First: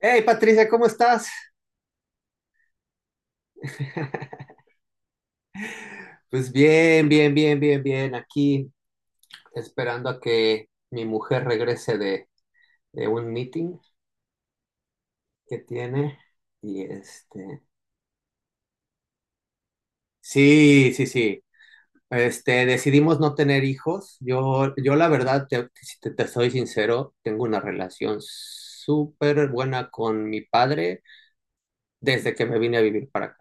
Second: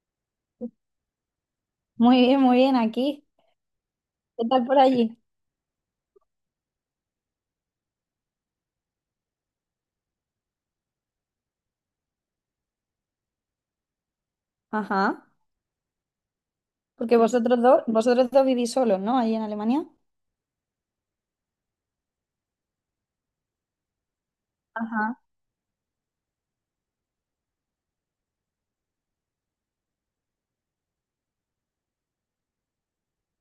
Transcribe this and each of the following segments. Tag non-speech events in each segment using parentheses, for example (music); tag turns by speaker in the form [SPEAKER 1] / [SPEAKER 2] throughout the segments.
[SPEAKER 1] Hey Patricia, ¿cómo estás?
[SPEAKER 2] Muy bien, aquí. ¿Qué tal por allí?
[SPEAKER 1] Pues bien, bien, bien, bien, bien. Aquí esperando a que mi mujer regrese de un meeting
[SPEAKER 2] Ajá.
[SPEAKER 1] que tiene. Y
[SPEAKER 2] Porque
[SPEAKER 1] este,
[SPEAKER 2] vosotros dos vivís solos, ¿no? Allí en Alemania.
[SPEAKER 1] sí, sí, sí. Este, decidimos no tener hijos. Yo la
[SPEAKER 2] Ajá.
[SPEAKER 1] verdad, si te soy sincero, tengo una relación súper buena con mi padre desde que me vine a vivir para acá.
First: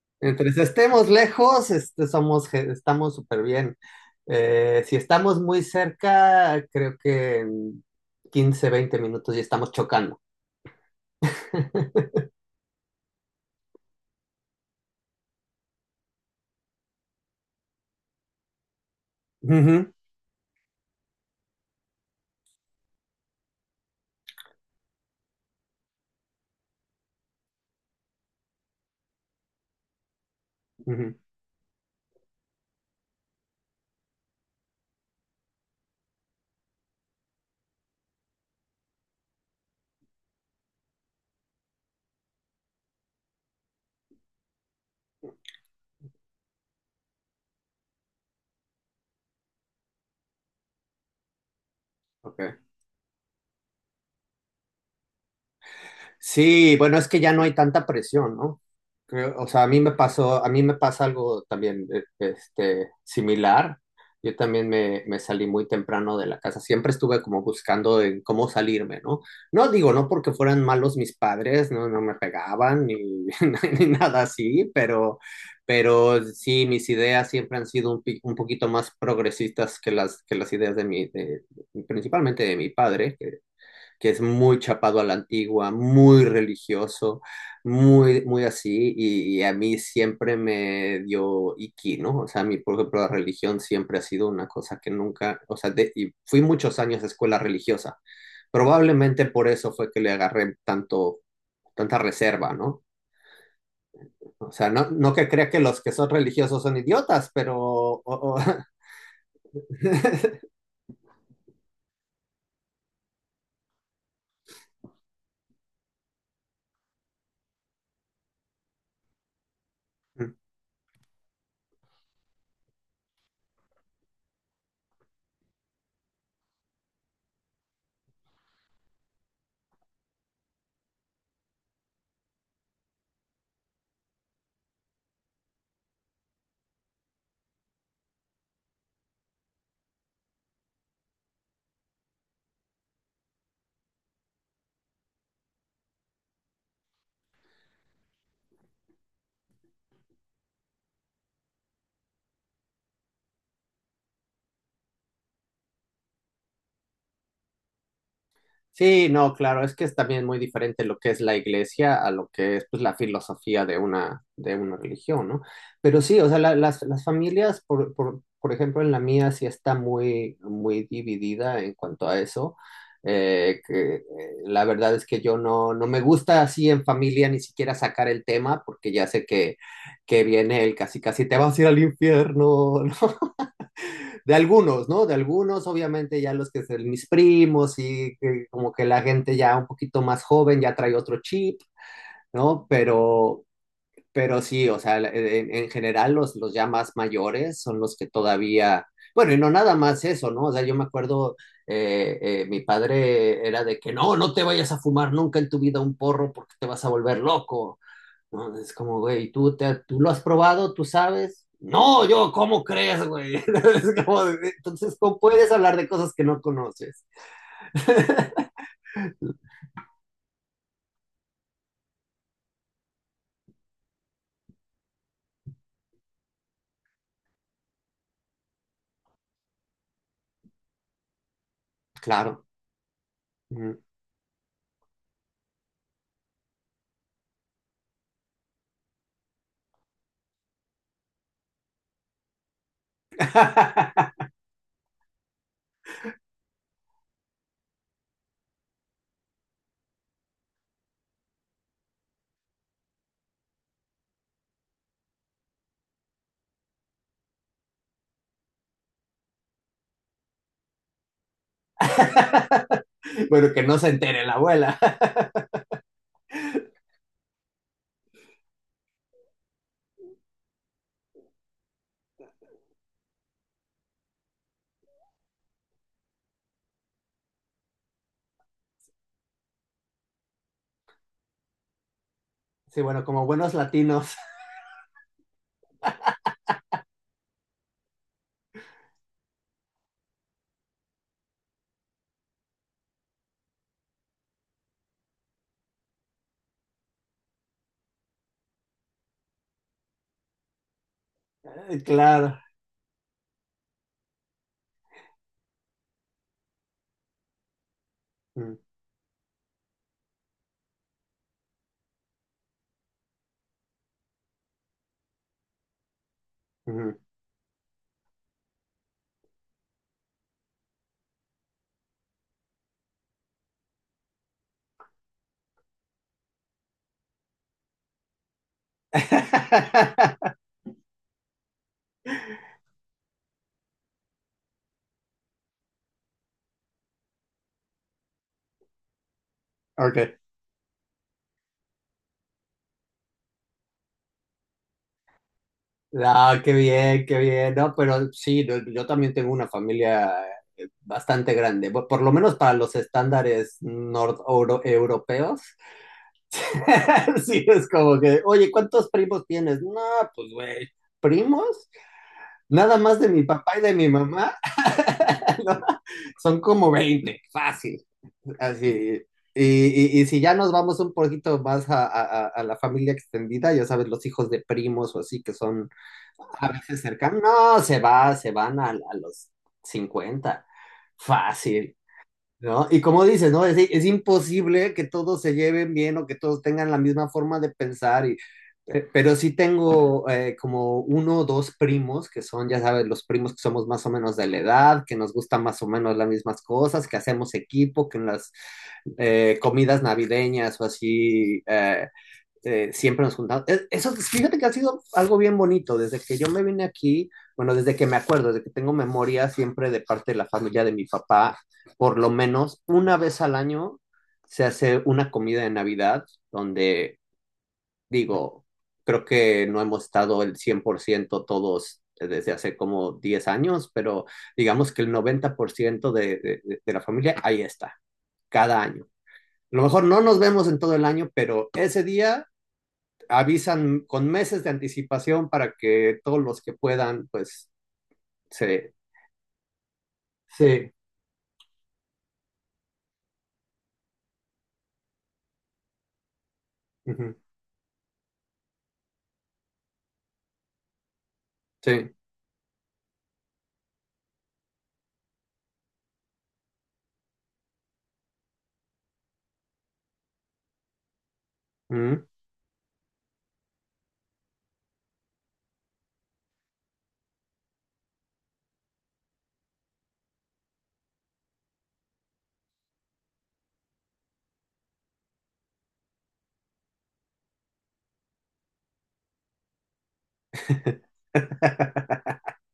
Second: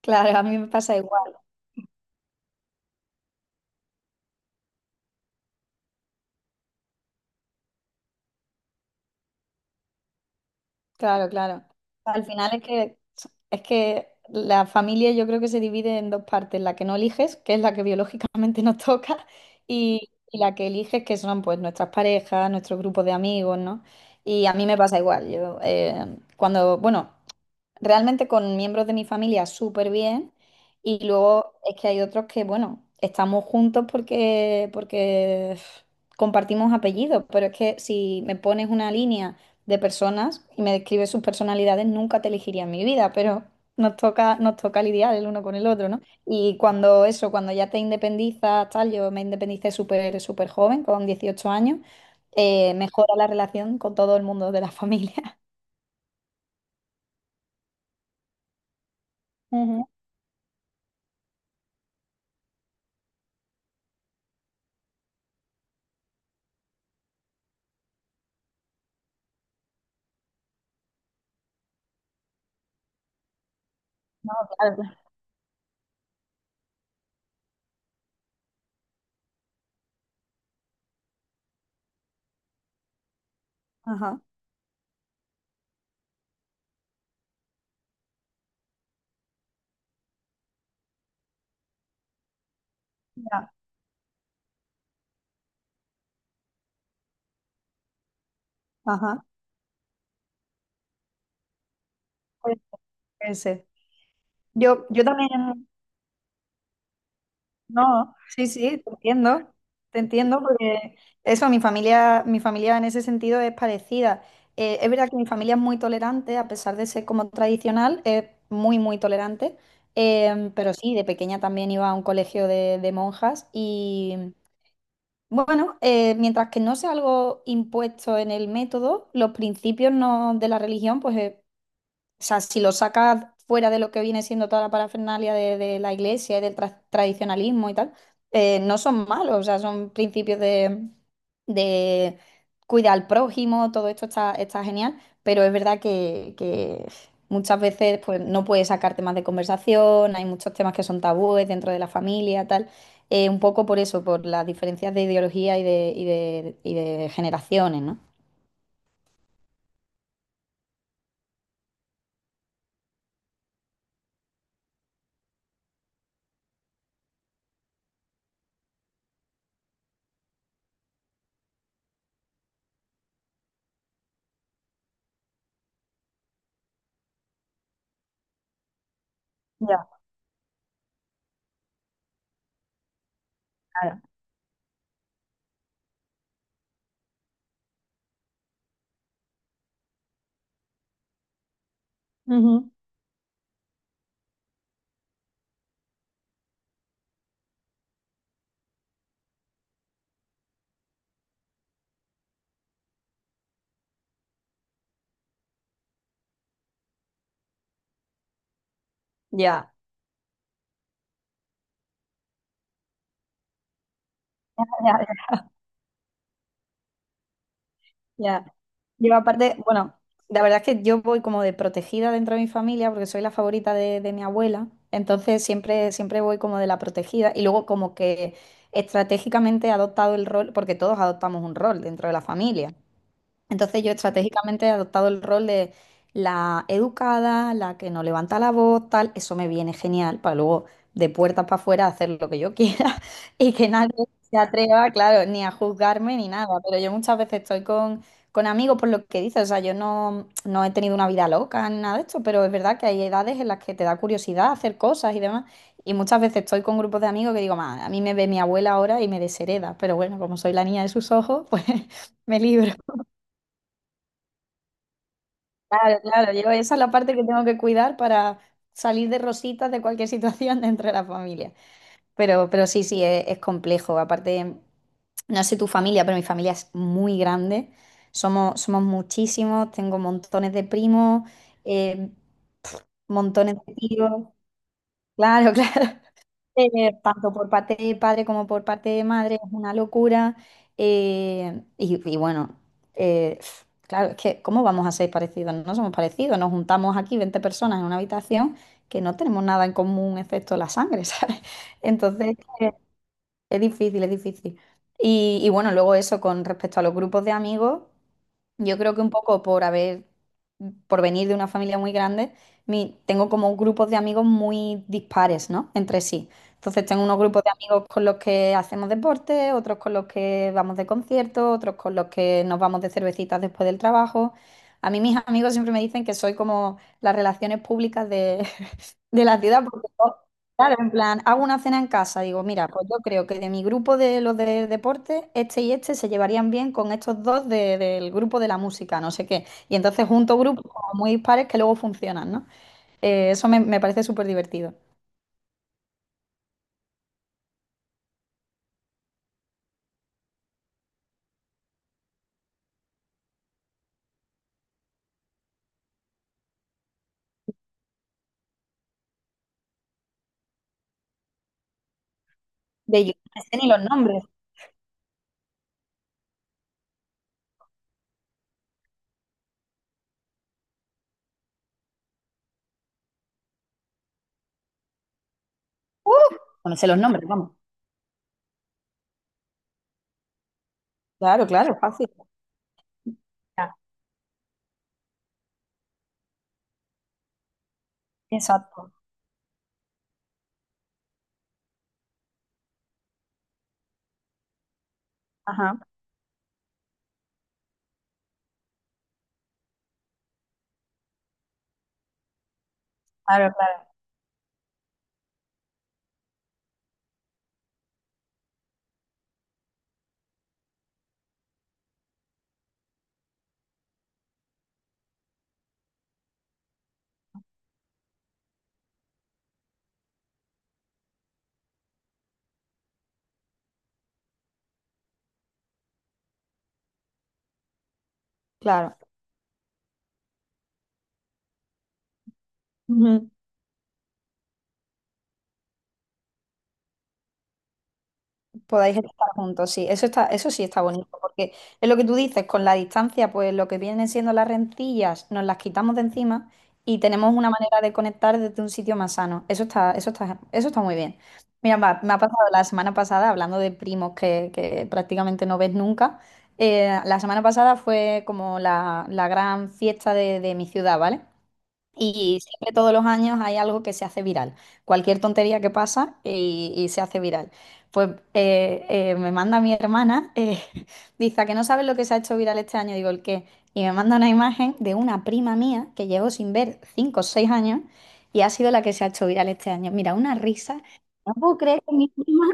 [SPEAKER 2] Claro, a
[SPEAKER 1] Entre
[SPEAKER 2] mí
[SPEAKER 1] si
[SPEAKER 2] me pasa
[SPEAKER 1] estemos
[SPEAKER 2] igual.
[SPEAKER 1] lejos, este, estamos súper bien. Si estamos muy cerca, creo que en 15, 20 minutos ya estamos chocando.
[SPEAKER 2] Claro, claro.
[SPEAKER 1] (laughs)
[SPEAKER 2] Al final es que la familia yo creo que se divide en dos partes, la que no eliges, que es la que biológicamente (laughs) nos toca,
[SPEAKER 1] Ujú,
[SPEAKER 2] y la que eliges, que son pues nuestras parejas, nuestros grupos de amigos, ¿no? Y a mí me pasa igual. Yo cuando, bueno, realmente con miembros de mi familia súper bien y
[SPEAKER 1] ujú,
[SPEAKER 2] luego es que hay otros que, bueno, estamos juntos porque, porque uf, compartimos apellidos, pero es que si me pones una línea de personas y me describes sus personalidades, nunca te elegiría en mi vida, pero nos toca lidiar el uno con el otro, ¿no? Y cuando eso, cuando ya te independizas, tal, yo me independicé súper, súper joven, con 18 años,
[SPEAKER 1] ok.
[SPEAKER 2] mejora la relación con todo el mundo de la familia. (laughs)
[SPEAKER 1] Sí, bueno, es que ya no hay tanta presión, ¿no? O sea, a mí
[SPEAKER 2] Ujú.
[SPEAKER 1] me pasó, a mí me pasa algo también este, similar. Yo también me salí muy temprano de la casa. Siempre estuve como buscando en cómo salirme, ¿no? No digo, no porque fueran malos mis padres, no, no me pegaban ni, (laughs) ni nada
[SPEAKER 2] No,
[SPEAKER 1] así,
[SPEAKER 2] claro. Claro.
[SPEAKER 1] pero sí, mis ideas siempre han sido un poquito más progresistas que que las ideas principalmente de mi padre, que es
[SPEAKER 2] Ajá.
[SPEAKER 1] muy chapado a la antigua, muy religioso, muy, muy así, y a mí siempre me dio iki, ¿no? O sea, a mí, por ejemplo, la
[SPEAKER 2] Ya,
[SPEAKER 1] religión siempre ha sido una cosa que nunca, o sea, y fui muchos años a escuela religiosa.
[SPEAKER 2] ajá,
[SPEAKER 1] Probablemente por eso fue que le agarré tanta reserva,
[SPEAKER 2] puede
[SPEAKER 1] ¿no?
[SPEAKER 2] puede ser.
[SPEAKER 1] O sea,
[SPEAKER 2] Yo,
[SPEAKER 1] no,
[SPEAKER 2] yo
[SPEAKER 1] no que crea que
[SPEAKER 2] también,
[SPEAKER 1] los que son religiosos son idiotas, pero
[SPEAKER 2] no, sí, sí, te entiendo porque eso, mi familia en ese sentido es parecida. Es verdad que mi familia es muy tolerante, a pesar de ser como tradicional, es muy, muy tolerante.
[SPEAKER 1] (laughs)
[SPEAKER 2] Pero sí, de pequeña también iba a un colegio de monjas y bueno, mientras que no sea algo impuesto en el método, los principios no, de la religión, pues o sea, si lo sacas fuera de lo que viene siendo toda la parafernalia de la iglesia y del tradicionalismo y tal, no son malos, o sea, son principios de cuidar al prójimo, todo esto está, está genial, pero es verdad que muchas veces pues, no puedes sacar temas de conversación, hay muchos temas que son tabúes dentro de la familia, tal. Un poco por eso, por las diferencias de ideología y de, y de, y de generaciones, ¿no?
[SPEAKER 1] Sí, no, claro, es que es también muy diferente lo que es la iglesia a lo que es pues, la filosofía de una religión, ¿no? Pero sí, o sea, las familias, por ejemplo, en la mía sí está muy, muy dividida en cuanto a eso. Eh, que, eh, la verdad es que yo no, no me gusta así en familia ni siquiera sacar el tema porque ya sé que,
[SPEAKER 2] Ya,
[SPEAKER 1] que viene el casi casi te vas a ir al infierno, (laughs)
[SPEAKER 2] claro.
[SPEAKER 1] de algunos, ¿no? De algunos, obviamente ya los que son mis primos y que como que la gente ya un poquito más joven ya trae otro chip, ¿no?
[SPEAKER 2] Ujú.
[SPEAKER 1] Pero sí, o sea, en general los ya más mayores son los que todavía, bueno, y no nada más eso, ¿no? O sea, yo me acuerdo, mi padre era de que no, no te vayas a fumar nunca en tu vida un porro porque te vas a volver loco, no, es como, güey,
[SPEAKER 2] Ya.
[SPEAKER 1] ¿tú lo has probado? ¿Tú sabes? No, ¿cómo crees, güey? (laughs) Es como, entonces, ¿cómo puedes hablar de cosas que no conoces?
[SPEAKER 2] Ya. Yo aparte, bueno, la verdad es que yo voy como de protegida dentro de mi familia porque soy la favorita de mi abuela, entonces siempre, siempre voy como de la protegida y luego como que estratégicamente he adoptado el rol, porque todos adoptamos un rol dentro de la
[SPEAKER 1] Claro.
[SPEAKER 2] familia.
[SPEAKER 1] Mm.
[SPEAKER 2] Entonces yo estratégicamente he adoptado el rol de la educada, la que no levanta la voz, tal. Eso me viene genial para luego de puertas para afuera hacer lo que yo quiera (laughs) y que nadie
[SPEAKER 1] (laughs)
[SPEAKER 2] se atreva, claro, ni a juzgarme ni nada. Pero yo muchas veces estoy con amigos por lo que dices. O sea, yo no, no he tenido una vida loca ni nada de esto, pero es verdad que hay edades en las que te da curiosidad hacer cosas y demás. Y muchas veces estoy con grupos de amigos que digo, "Ma, a mí me ve mi abuela ahora y me deshereda". Pero bueno, como soy la niña de sus ojos, (laughs) pues me libro.
[SPEAKER 1] Bueno, que no se entere la abuela. (laughs)
[SPEAKER 2] Claro, claro, yo esa es la parte que tengo que cuidar para salir de rositas de cualquier situación (laughs) dentro de la familia. Pero sí, sí, es complejo. Aparte, no sé tu familia, pero mi familia es muy grande. Somos, somos muchísimos, tengo montones de primos, eh,
[SPEAKER 1] Sí, bueno, como buenos
[SPEAKER 2] montones de tíos.
[SPEAKER 1] latinos.
[SPEAKER 2] Claro, (laughs) claro, tanto por parte de padre como por parte de madre, es una locura. Y bueno, eh, claro, es que ¿cómo vamos a ser parecidos? No somos parecidos, nos juntamos aquí 20 personas en una habitación que no tenemos nada en común excepto la sangre, (laughs) ¿sabes?
[SPEAKER 1] (laughs)
[SPEAKER 2] Entonces,
[SPEAKER 1] Claro.
[SPEAKER 2] es difícil, es difícil. Y bueno, luego eso con respecto a los grupos de amigos,
[SPEAKER 1] Mm,
[SPEAKER 2] yo creo que un poco por haber, por venir de una familia muy grande, tengo como grupos de amigos muy dispares, ¿no? Entre sí. Entonces
[SPEAKER 1] mm.
[SPEAKER 2] tengo unos grupos de amigos con los que hacemos deporte, otros con los que vamos de conciertos, otros con los que nos vamos de cervecitas después del trabajo. A mí mis amigos siempre me dicen que soy como las relaciones públicas de la ciudad, porque yo,
[SPEAKER 1] (laughs)
[SPEAKER 2] claro, en plan, hago una cena en casa, digo, mira, pues yo creo que de mi grupo de los de deporte, este y este se llevarían bien con estos dos del grupo de la música, no sé qué. Y entonces
[SPEAKER 1] Ok.
[SPEAKER 2] junto grupos como muy dispares que luego funcionan, ¿no? Eso me, me parece súper divertido.
[SPEAKER 1] Ah, qué bien, qué bien. No, pero sí, no, yo también tengo una familia bastante grande, por lo menos para los estándares nord europeos. (laughs) Sí, es como que, oye, ¿cuántos primos tienes? No, pues, güey, ¿primos? Nada más
[SPEAKER 2] De
[SPEAKER 1] de
[SPEAKER 2] yo
[SPEAKER 1] mi
[SPEAKER 2] no sé
[SPEAKER 1] papá y
[SPEAKER 2] ni
[SPEAKER 1] de
[SPEAKER 2] los
[SPEAKER 1] mi
[SPEAKER 2] nombres.
[SPEAKER 1] mamá. (laughs) ¿no? Son como 20 fácil, así. Y si ya nos vamos un poquito más a la familia extendida, ya sabes, los hijos de primos o así que son
[SPEAKER 2] ¡Uh!
[SPEAKER 1] a
[SPEAKER 2] No me
[SPEAKER 1] veces
[SPEAKER 2] sé los
[SPEAKER 1] cercanos,
[SPEAKER 2] nombres, vamos.
[SPEAKER 1] no, se van a los 50
[SPEAKER 2] Claro,
[SPEAKER 1] fácil.
[SPEAKER 2] claro, fácil.
[SPEAKER 1] ¿No? Y como dices, ¿no? Es,
[SPEAKER 2] Ya,
[SPEAKER 1] es imposible que todos se lleven bien o que todos tengan la misma forma de pensar, y,
[SPEAKER 2] exacto.
[SPEAKER 1] pero sí tengo como uno o dos primos que son, ya sabes, los primos que somos más o menos de la edad, que nos gustan más o
[SPEAKER 2] Ajá,
[SPEAKER 1] menos las mismas cosas, que hacemos equipo, que en las comidas navideñas o así, siempre nos juntamos.
[SPEAKER 2] claro, claro.
[SPEAKER 1] Eso, fíjate que ha sido algo bien bonito. Desde que yo me vine aquí, bueno, desde que me acuerdo, desde que tengo memoria, siempre de parte de la familia de mi papá, por lo menos una vez al año se hace una comida de Navidad donde, digo, creo que no hemos estado el 100% todos desde hace como 10 años, pero digamos que el 90% de la familia ahí está, cada año.
[SPEAKER 2] Claro.
[SPEAKER 1] A lo mejor no nos vemos en todo el año, pero ese día
[SPEAKER 2] Ujú.
[SPEAKER 1] avisan con meses de anticipación para que todos los que puedan, pues, se...
[SPEAKER 2] Podáis estar juntos, sí, eso está, eso sí
[SPEAKER 1] Sí.
[SPEAKER 2] está bonito, porque es lo que tú dices, con la distancia, pues lo que vienen siendo las rencillas, nos las quitamos de encima y
[SPEAKER 1] Ujú,
[SPEAKER 2] tenemos una manera de conectar desde un sitio más sano. Eso está, eso está, eso está muy bien. Mira,
[SPEAKER 1] Sí.
[SPEAKER 2] va, me ha pasado la semana pasada, hablando de primos que prácticamente no ves nunca, la semana pasada fue como la gran fiesta de mi ciudad, ¿vale?
[SPEAKER 1] Ujú,
[SPEAKER 2] Y siempre todos los años hay algo que se hace viral. Cualquier tontería que pasa y se hace viral. Pues me manda mi hermana, (laughs) dice, "¿A que no sabes lo que se ha hecho viral este año?" Digo, "¿El qué?" Y me manda una imagen de una prima mía que llevo sin ver 5 o 6 años y ha sido la que se ha hecho viral este año. Mira, una risa. No puedo creer que mi prima,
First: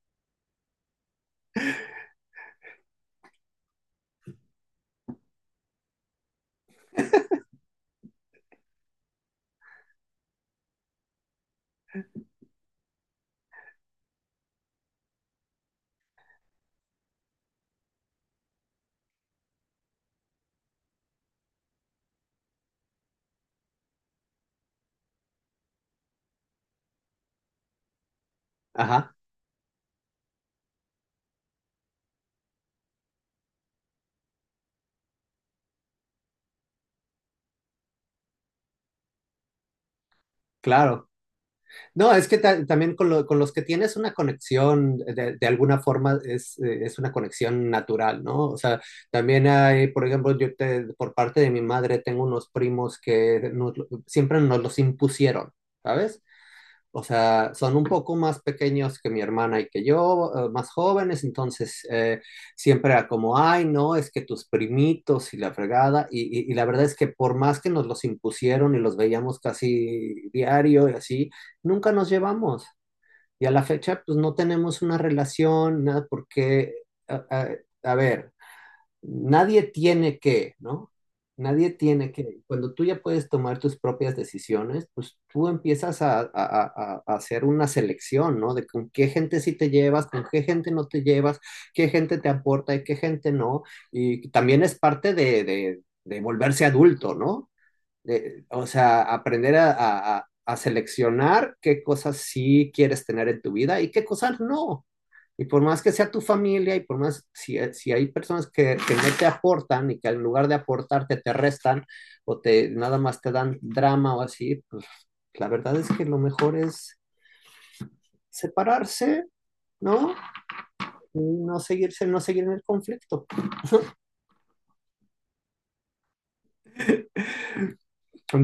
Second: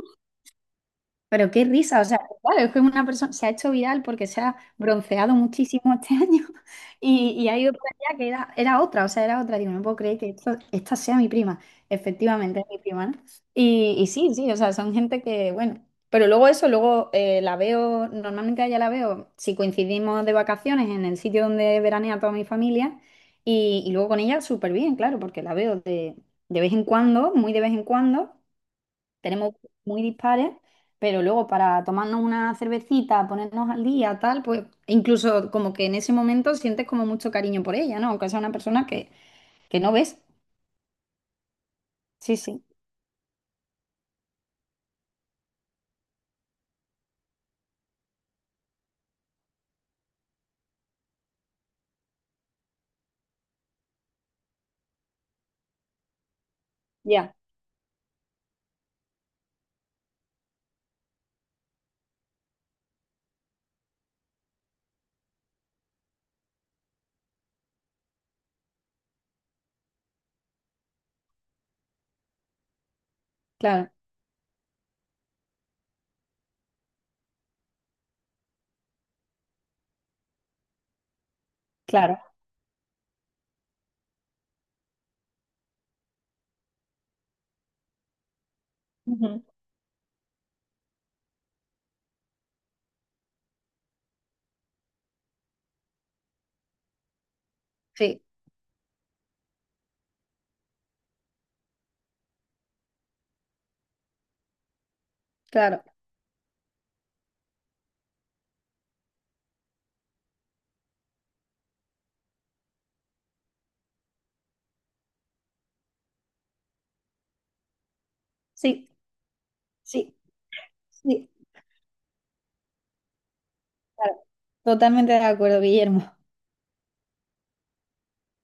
[SPEAKER 2] pero qué risa, o sea, claro, es que una persona se ha hecho viral porque se ha bronceado muchísimo este año (laughs) y ha ido por allá que era, era otra, o sea, era otra. Digo, no puedo creer que esta sea mi prima. Efectivamente, es mi prima, ¿no? Y sí, sí, o sea, son gente que, bueno, pero luego eso, luego la veo, normalmente allá la veo, si coincidimos de vacaciones en el sitio donde veranea toda mi familia y luego con ella súper bien, claro, porque la veo de vez en cuando, muy de vez en cuando
[SPEAKER 1] Ajá,
[SPEAKER 2] tenemos muy dispares, pero luego para tomarnos una cervecita, ponernos al día, tal, pues incluso como que en ese momento sientes como mucho cariño por ella, ¿no? Aunque sea una persona que no ves.
[SPEAKER 1] claro. No, es
[SPEAKER 2] Sí,
[SPEAKER 1] que
[SPEAKER 2] sí,
[SPEAKER 1] también con los que tienes una conexión, de alguna forma es una conexión natural, ¿no? O sea, también hay, por ejemplo, por parte de mi madre tengo unos primos que siempre nos los impusieron, ¿sabes? O
[SPEAKER 2] ya,
[SPEAKER 1] sea, son un poco más pequeños que mi hermana y que yo, más jóvenes, entonces siempre era como, ay, no, es que tus primitos y la fregada, y la verdad es que por más que nos los impusieron y los veíamos casi diario y así, nunca nos llevamos. Y a la
[SPEAKER 2] claro,
[SPEAKER 1] fecha, pues no tenemos una relación, nada, porque, a, a- a ver, nadie tiene que, ¿no? Nadie tiene
[SPEAKER 2] claro.
[SPEAKER 1] que. Cuando tú ya puedes tomar tus propias decisiones, pues tú empiezas a hacer una selección, ¿no? De con qué gente
[SPEAKER 2] Ujú.
[SPEAKER 1] sí te llevas, con qué gente no te llevas, qué gente te aporta y qué gente no. Y también es parte de volverse adulto, ¿no?
[SPEAKER 2] Sí,
[SPEAKER 1] O sea, aprender a seleccionar qué cosas sí quieres tener en tu vida y qué cosas no. Y por más
[SPEAKER 2] claro,
[SPEAKER 1] que sea tu familia y por más, si hay personas que no te aportan y que en lugar de aportarte te restan o te nada más te dan drama o así, pues la verdad es que lo mejor es
[SPEAKER 2] sí,
[SPEAKER 1] separarse, ¿no?
[SPEAKER 2] sí,
[SPEAKER 1] Y
[SPEAKER 2] sí,
[SPEAKER 1] no seguirse, no seguir en el conflicto.
[SPEAKER 2] claro. Totalmente de acuerdo, Guillermo.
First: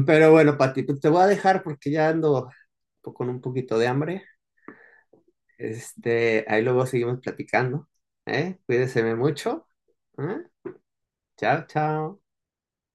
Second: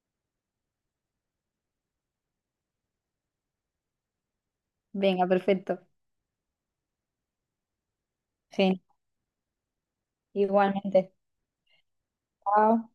[SPEAKER 1] Pero bueno, Pati, pues te voy a dejar porque ya ando con un poquito de hambre.
[SPEAKER 2] Venga, perfecto.
[SPEAKER 1] Este, ahí luego seguimos platicando. ¿Eh?
[SPEAKER 2] Sí,
[SPEAKER 1] Cuídeseme mucho. ¿Eh?
[SPEAKER 2] igualmente.
[SPEAKER 1] Chao, chao.
[SPEAKER 2] Chao.